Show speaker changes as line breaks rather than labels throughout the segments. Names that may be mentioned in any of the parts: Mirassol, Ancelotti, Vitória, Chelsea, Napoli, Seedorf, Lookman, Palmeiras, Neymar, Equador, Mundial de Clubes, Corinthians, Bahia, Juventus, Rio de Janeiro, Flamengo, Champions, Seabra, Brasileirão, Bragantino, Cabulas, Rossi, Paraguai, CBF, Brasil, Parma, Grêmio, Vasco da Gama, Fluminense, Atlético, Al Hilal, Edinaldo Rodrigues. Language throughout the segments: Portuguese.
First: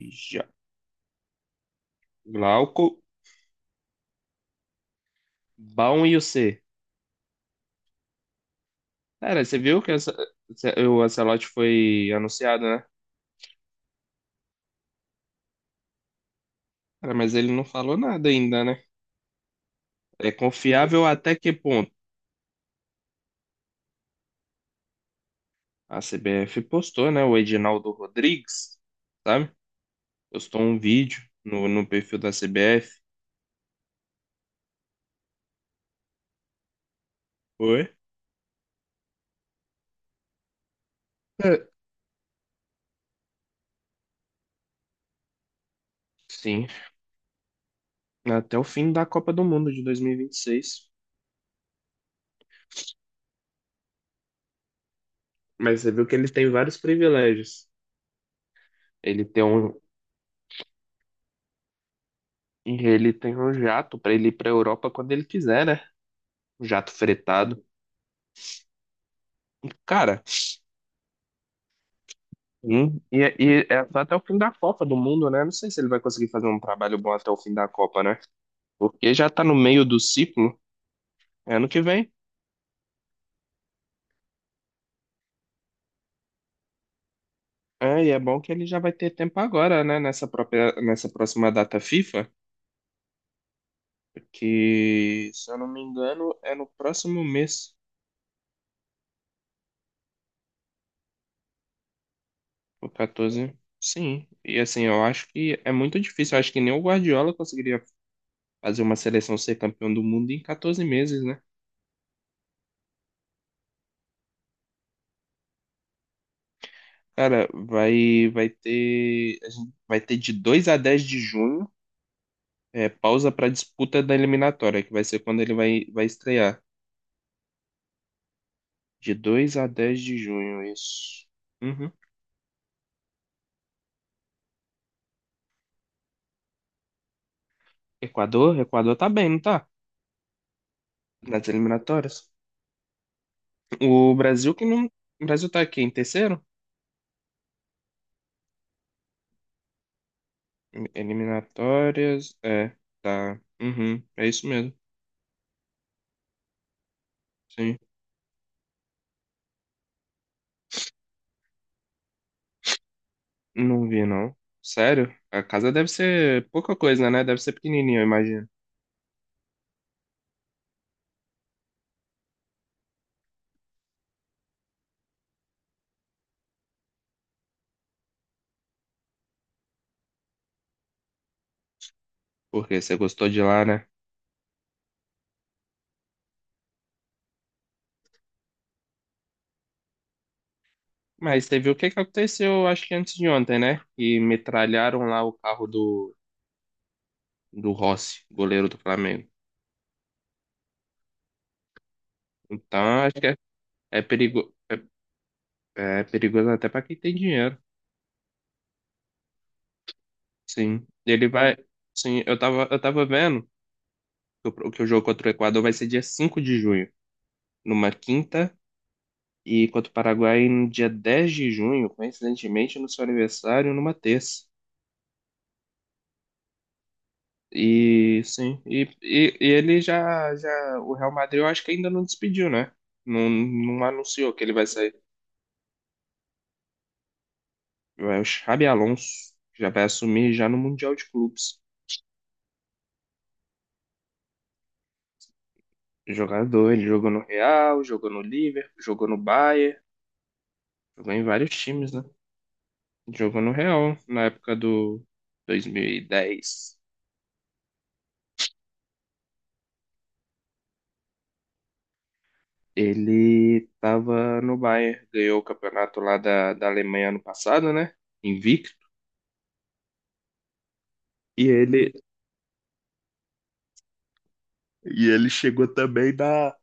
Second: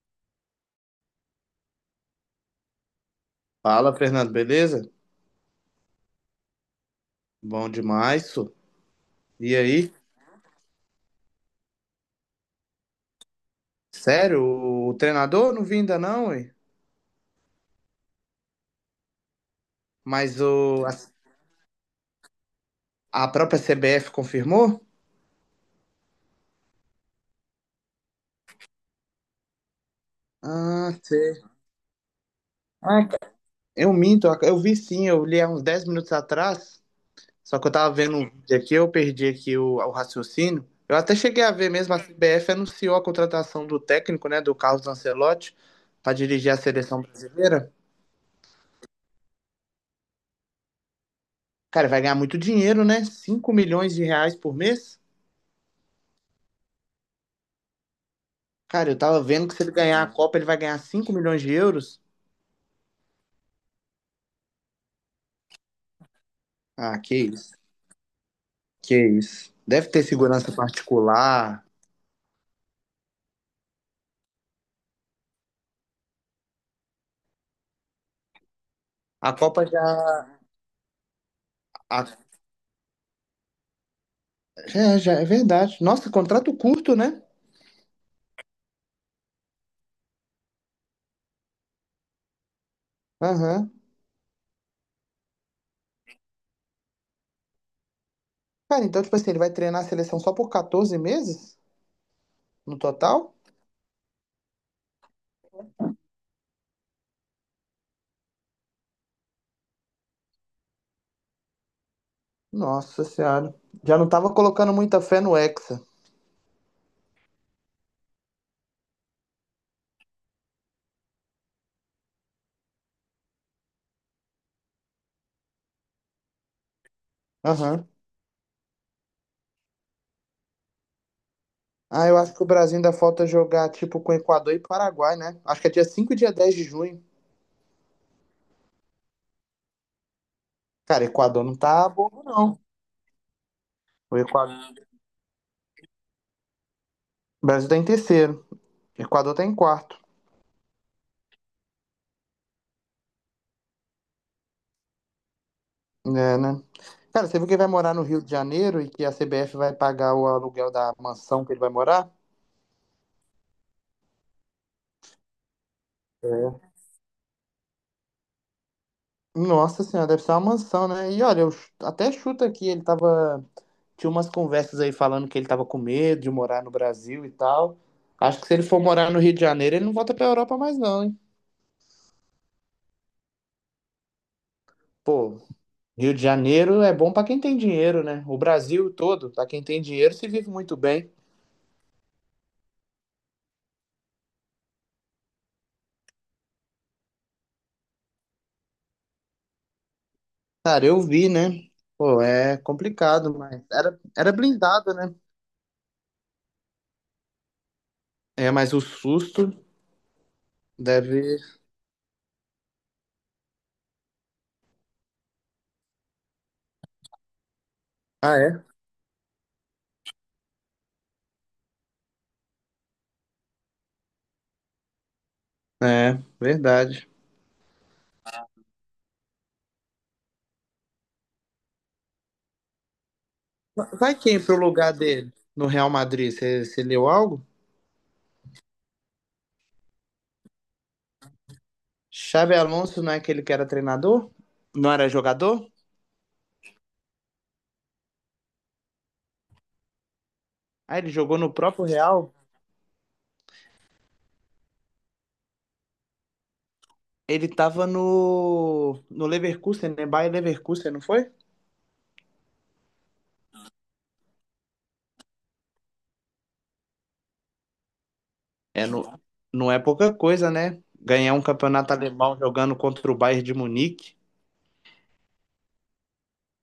Já. Glauco,
Fala, Fernando, beleza?
Baum e o C.
Bom demais, isso.
Cara,
E
você viu
aí?
que o Ancelotti foi anunciado, né?
Sério, o treinador não vim ainda não, ué?
Cara, mas ele não falou nada ainda, né? É
Mas o,
confiável até que ponto?
a, a própria CBF confirmou?
A CBF postou, né? O Edinaldo Rodrigues, sabe? Postou um
Ah,
vídeo
sei.
no perfil da CBF.
Ah, eu minto, eu vi sim, eu li há uns 10 minutos atrás, só que eu tava
Foi?
vendo um vídeo aqui, eu perdi aqui o raciocínio. Eu até cheguei a
É.
ver mesmo, a CBF anunciou a contratação do técnico, né, do Carlos Ancelotti, para dirigir a
Sim,
seleção brasileira.
até o fim da Copa do Mundo de dois mil e vinte e seis.
Cara, vai ganhar muito dinheiro, né? 5 milhões de reais por mês?
Mas você viu que ele tem vários privilégios.
Cara, eu tava
Ele tem
vendo que se ele
um,
ganhar a Copa, ele vai ganhar 5 milhões de euros.
ele tem um jato para ele ir para Europa quando ele quiser, né? Jato
Ah, que isso.
fretado.
Que isso. Deve ter
Cara,
segurança particular.
sim, e é só até o fim da Copa do Mundo, né? Não sei se ele vai conseguir fazer um trabalho bom até o fim da Copa, né? Porque já
A
tá no
Copa
meio do
já.
ciclo, é ano que
a-
vem.
É, já é verdade. Nossa, contrato curto, né?
É, e é bom que ele já vai ter tempo agora, né? Nessa própria, nessa próxima data FIFA,
Aham.
que, se eu não me engano, é no próximo mês,
Cara, então, tipo assim, ele vai treinar a seleção só por 14 meses no
o
total?
14. Sim, e assim, eu acho que é muito difícil. Eu acho que nem o Guardiola conseguiria fazer uma seleção ser campeão do mundo em 14 meses, né?
Nossa Senhora. Já não tava colocando muita fé no Hexa.
Cara, vai ter, a gente vai ter de 2 a 10 de junho, é, pausa para disputa da eliminatória, que vai ser quando ele vai estrear.
Aham.
De 2 a 10 de junho, isso. Uhum.
Ah, eu acho que o Brasil ainda falta jogar, tipo, com Equador e Paraguai, né? Acho que é dia 5 e dia 10 de junho.
Equador, Equador tá bem, não tá?
Cara, Equador
Nas
não tá
eliminatórias.
bobo, não.
O
O
Brasil que
Equador.
não, o Brasil tá aqui em terceiro?
O Brasil tá em terceiro. O Equador tá em quarto.
Eliminatórias, é, tá. Uhum, é isso mesmo.
É, né? Cara, você viu que ele vai
Sim.
morar no Rio de Janeiro e que a CBF vai pagar o aluguel da mansão que ele vai morar?
Não vi, não. Sério? A casa deve ser
É.
pouca coisa, né? Deve ser pequenininha, eu imagino.
Nossa senhora, deve ser uma mansão, né? E olha, eu até chuto aqui, ele tava. Tinha umas conversas aí falando que ele tava com medo de morar no Brasil e tal. Acho que se ele for morar no Rio de Janeiro, ele não volta pra Europa mais, não, hein?
Porque você gostou de lá, né?
Pô, Rio de Janeiro é bom pra quem tem dinheiro, né? O Brasil todo, pra quem tem dinheiro, se vive muito bem.
Mas teve o que que aconteceu, acho que antes de ontem, né? E metralharam lá o carro do, do Rossi, goleiro do Flamengo.
Cara, eu vi, né? Pô, é
Então, acho que
complicado, mas era,
é,
era
perigo,
blindado, né?
é perigoso até pra quem tem dinheiro.
É, mas o susto
Sim. Ele
deve.
vai. Sim, eu tava vendo que o jogo contra o Equador vai ser dia 5 de junho, numa
Ah,
quinta,
é?
e contra o Paraguai no dia 10 de junho, coincidentemente, no seu aniversário, numa terça.
É, verdade.
E sim, e ele já, o Real Madrid eu acho que ainda não despediu, né? Não, não
Vai
anunciou
quem
que ele
pro
vai
lugar
sair.
dele no Real Madrid? Você leu algo?
Vai o Xabi Alonso já vai assumir já no Mundial de Clubes.
Xabi Alonso não é aquele que era treinador? Não era jogador?
Jogador, ele jogou no Real, jogou no Liverpool, jogou no Bayern,
Ah, ele
jogou em
jogou
vários
no próprio
times, né?
Real.
Jogou no Real na época do 2010.
Ele tava no Leverkusen, né? Bayer Leverkusen, não foi?
Ele tava no Bayern, ganhou o campeonato lá da Alemanha ano passado, né? Invicto.
É, não, não é pouca coisa, né? Ganhar um
E ele,
campeonato alemão jogando contra o Bayern de Munique,
e ele chegou também da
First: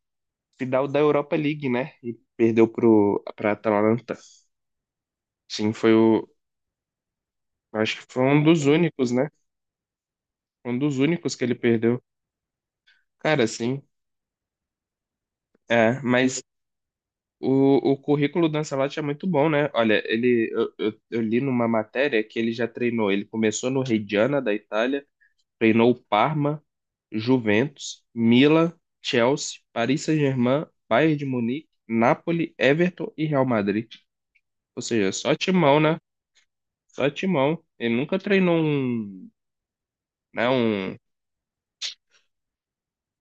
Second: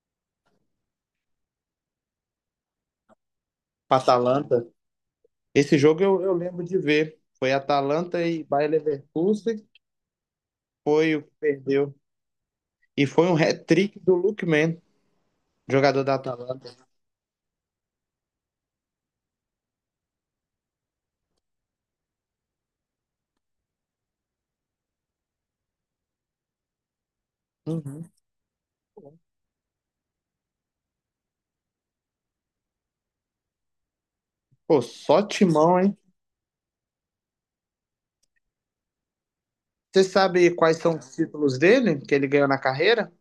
final da Europa League, né? E perdeu pra
pra
Atalanta.
Atalanta.
Sim,
Esse
foi
jogo eu,
o.
eu lembro de ver. Foi
Acho que foi
Atalanta
um
e
dos
Bayer
únicos, né?
Leverkusen.
Um dos
Foi o que
únicos que ele
perdeu.
perdeu.
E foi um
Cara, sim.
hat-trick do Lookman,
É,
jogador da
mas
Atalanta.
o currículo do Ancelotti é muito bom, né? Olha, eu li numa matéria que ele já treinou. Ele começou no Reggiana da Itália, treinou o Parma, Juventus,
Uhum.
Milan, Chelsea, Paris Saint-Germain, Bayern de Munique, Napoli, Everton e Real Madrid.
Pô,
Ou seja,
só
só
timão,
timão,
hein?
né? Só Timão. Ele nunca treinou um,
Você
né,
sabe quais
um...
são os títulos dele que ele ganhou na carreira?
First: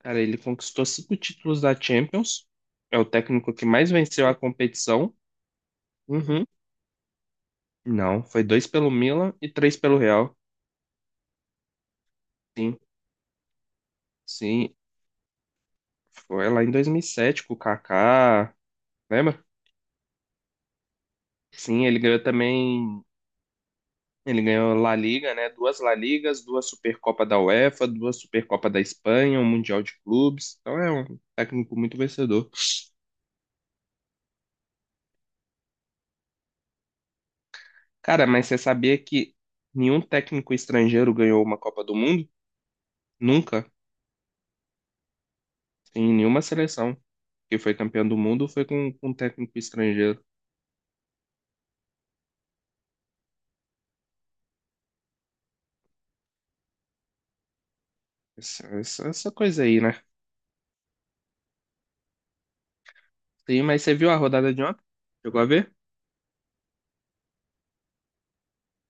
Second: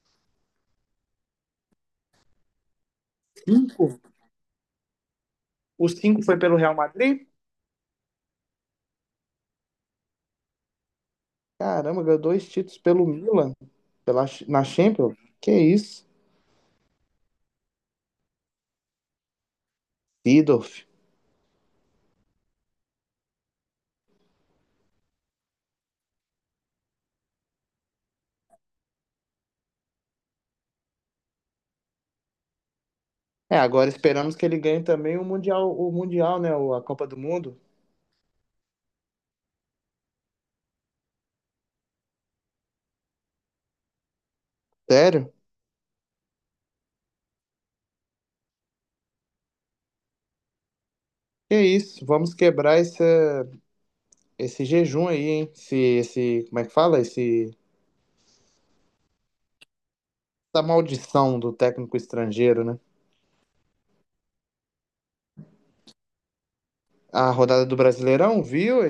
Cara, ele conquistou cinco títulos da Champions. É o técnico que
Cinco.
mais venceu a competição.
Os cinco foi
Uhum.
pelo Real Madrid?
Não, foi dois pelo Milan e três pelo Real.
Caramba, ganhou dois
Sim,
títulos pelo Milan, pela, na
sim.
Champions. Que isso?
Foi lá em 2007 com o Kaká, lembra?
Seedorf.
Sim, ele ganhou também. Ele ganhou La Liga, né? Duas La Ligas, duas Supercopa da UEFA, duas Supercopa da Espanha, um Mundial de Clubes. Então é um técnico muito vencedor.
É, agora esperamos que ele ganhe também o Mundial, né? A Copa do Mundo.
Cara, mas você sabia que nenhum técnico estrangeiro ganhou uma Copa do Mundo? Nunca.
Sério?
Em nenhuma seleção que foi campeão do mundo foi com um técnico estrangeiro.
Que isso? Vamos quebrar essa, esse jejum aí, hein? Esse, como é que fala?
Essa, essa coisa aí, né?
Essa maldição do técnico estrangeiro, né?
Sim, mas você viu a rodada de ontem? Chegou a ver?
A rodada do Brasileirão, viu?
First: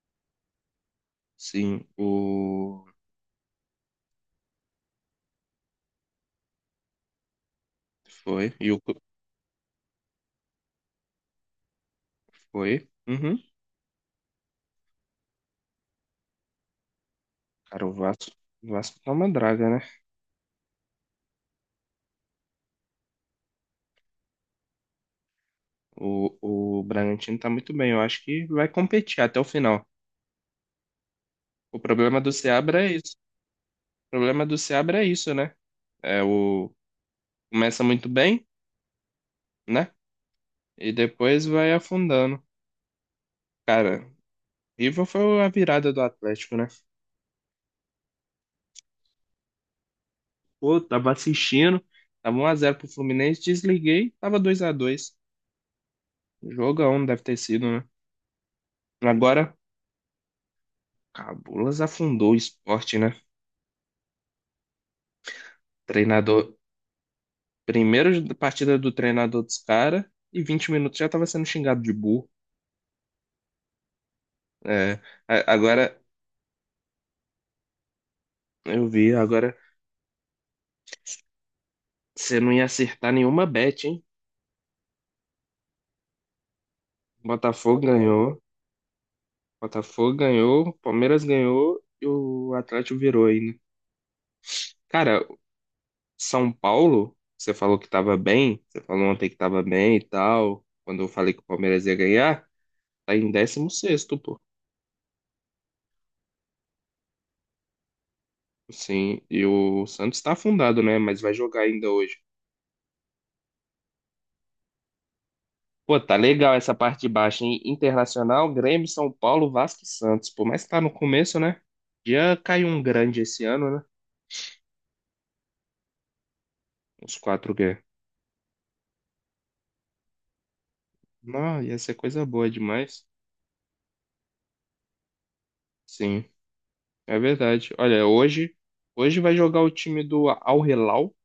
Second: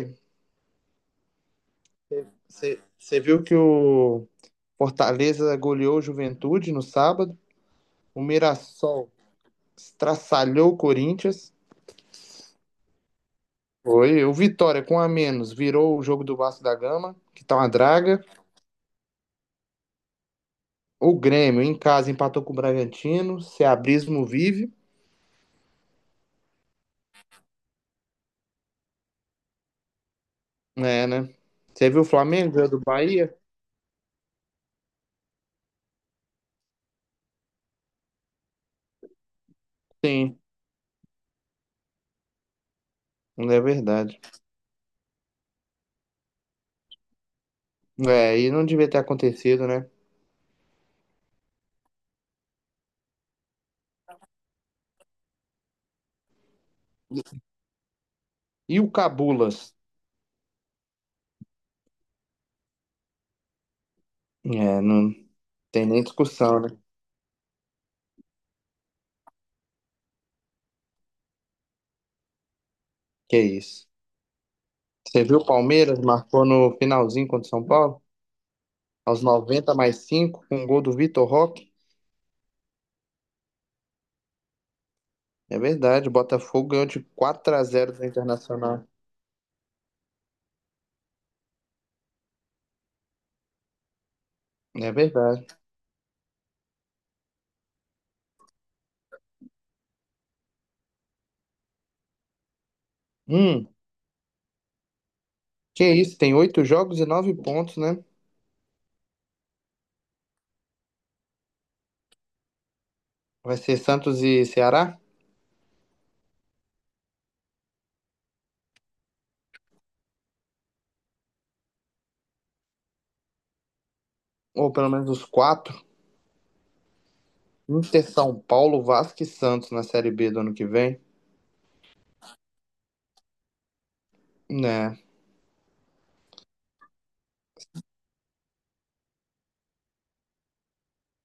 Sim, o.
Você viu que o Fortaleza goleou o Juventude no sábado, o
Foi. E o.
Mirassol estraçalhou o Corinthians,
Foi. Uhum.
foi o Vitória com a menos virou o jogo do Vasco da Gama, que tá uma
Cara, o
draga.
Vasco. O Vasco tá uma draga, né?
O Grêmio em casa empatou com o Bragantino, Ceabrismo vive,
O Bragantino tá muito bem. Eu acho que vai competir até o final.
é, né?
O
Você viu o
problema do
Flamengo ganhou do
Seabra é isso.
Bahia?
O problema do Seabra é isso, né? É o. Começa muito bem, né?
Sim,
E depois vai afundando.
não é
Cara,
verdade.
River foi a virada do Atlético, né?
É, e não devia ter acontecido, né?
Pô, tava assistindo, tava 1-0 pro Fluminense, desliguei, tava 2-2. Jogão deve ter sido, né?
E o
Agora,
Cabulas?
Cabulas afundou o esporte, né?
É, não tem nem
Treinador,
discussão, né?
primeiro partida do treinador dos caras e 20 minutos já tava sendo xingado de burro.
Que isso.
É,
Você viu o
agora,
Palmeiras marcou no finalzinho contra o São Paulo?
eu vi,
Aos
agora
90+5 com um gol do Vitor Roque?
você não ia acertar nenhuma bet, hein?
É verdade, o Botafogo ganhou de 4 a
Botafogo
zero do
ganhou,
Internacional.
Botafogo ganhou, Palmeiras ganhou e o Atlético virou aí, né?
É
Cara,
verdade.
São Paulo, você falou que tava bem, você falou ontem que tava bem e tal, quando eu falei que o Palmeiras ia ganhar, tá em
Hum,
16º, pô.
que isso, tem oito jogos e nove pontos, né?
Sim, e o Santos tá afundado, né? Mas vai jogar ainda hoje.
Vai ser Santos e Ceará?
Pô, tá legal essa parte de baixo, hein? Internacional, Grêmio, São Paulo, Vasco e Santos. Por mais que tá no começo, né? Já caiu um grande esse ano, né?
Ou pelo menos os quatro.
Uns quatro G.
Inter, São Paulo, Vasco e Santos na Série B do ano que vem.
Não, ia ser coisa boa demais.
Né?
Sim. É verdade. Olha, hoje, hoje vai jogar o time do Al Hilal.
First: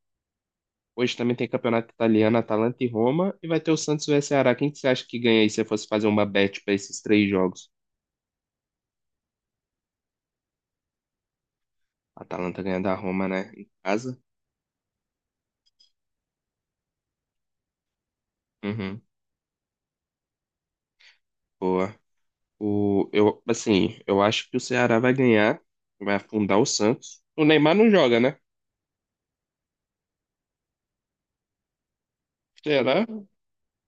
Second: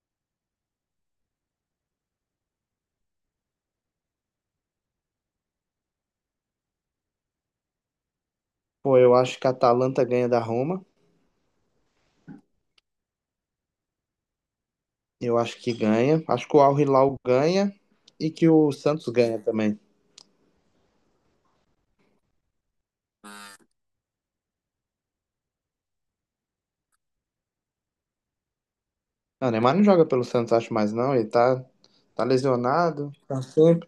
Hoje também tem campeonato italiano, Atalanta e Roma. E vai ter o Santos vs Ceará. Quem que você acha que ganha aí se você fosse fazer uma bet para esses três jogos?
Pô, eu acho que a Atalanta ganha da Roma.
A Atalanta ganha da Roma, né? Em casa?
Eu acho que ganha. Acho que o Al Hilal ganha e que o
Uhum.
Santos ganha também.
Boa. O, eu, assim, eu acho que o Ceará vai ganhar. Vai afundar o Santos. O Neymar não joga, né?
Não, o Neymar não joga pelo Santos, acho mais não. Ele tá
Será?
lesionado, tá sempre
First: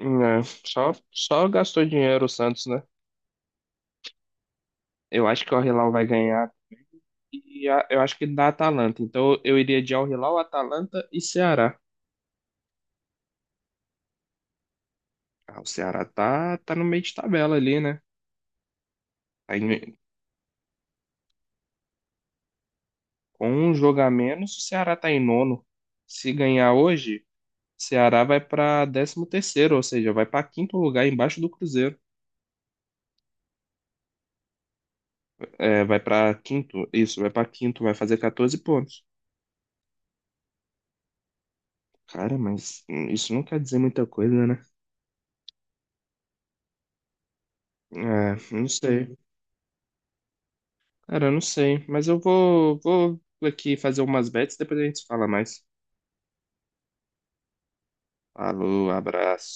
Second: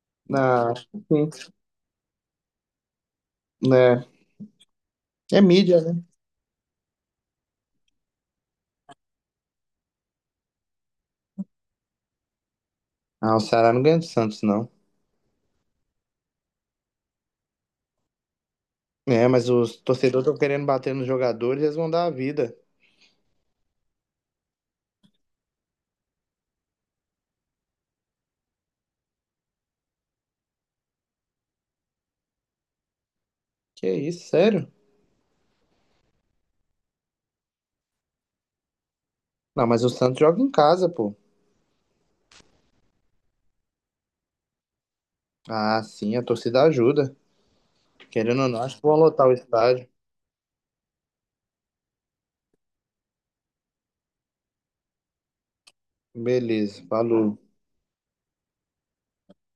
Não,
na. Acho
só,
que sim.
só gastou dinheiro o Santos, né?
Né?
Eu
É
acho que o Al
mídia,
Hilal
né?
vai ganhar. Eu acho que da Atalanta. Então eu iria de Al-Hilal, Atalanta e Ceará.
Ah, o Ceará não ganha do Santos, não.
Ah, o Ceará tá no meio de tabela ali, né?
É, mas
Tá
os
em-
torcedores estão querendo bater nos jogadores, eles vão dar a vida.
com um jogo a menos, o Ceará tá em nono. Se ganhar hoje, o Ceará vai pra 13º, ou seja, vai pra quinto lugar embaixo do Cruzeiro.
Que isso, sério?
É, vai pra quinto, isso, vai pra quinto, vai fazer 14 pontos.
Não, mas o Santos joga em casa, pô.
Cara, mas isso não quer dizer muita coisa, né?
Ah, sim, a torcida ajuda.
É,
Querendo ou não,
não
acho que vão
sei.
lotar o estádio.
Cara, eu não sei. Mas eu vou aqui fazer umas bets, depois a gente fala mais.
Beleza, falou.
Falou, abraço.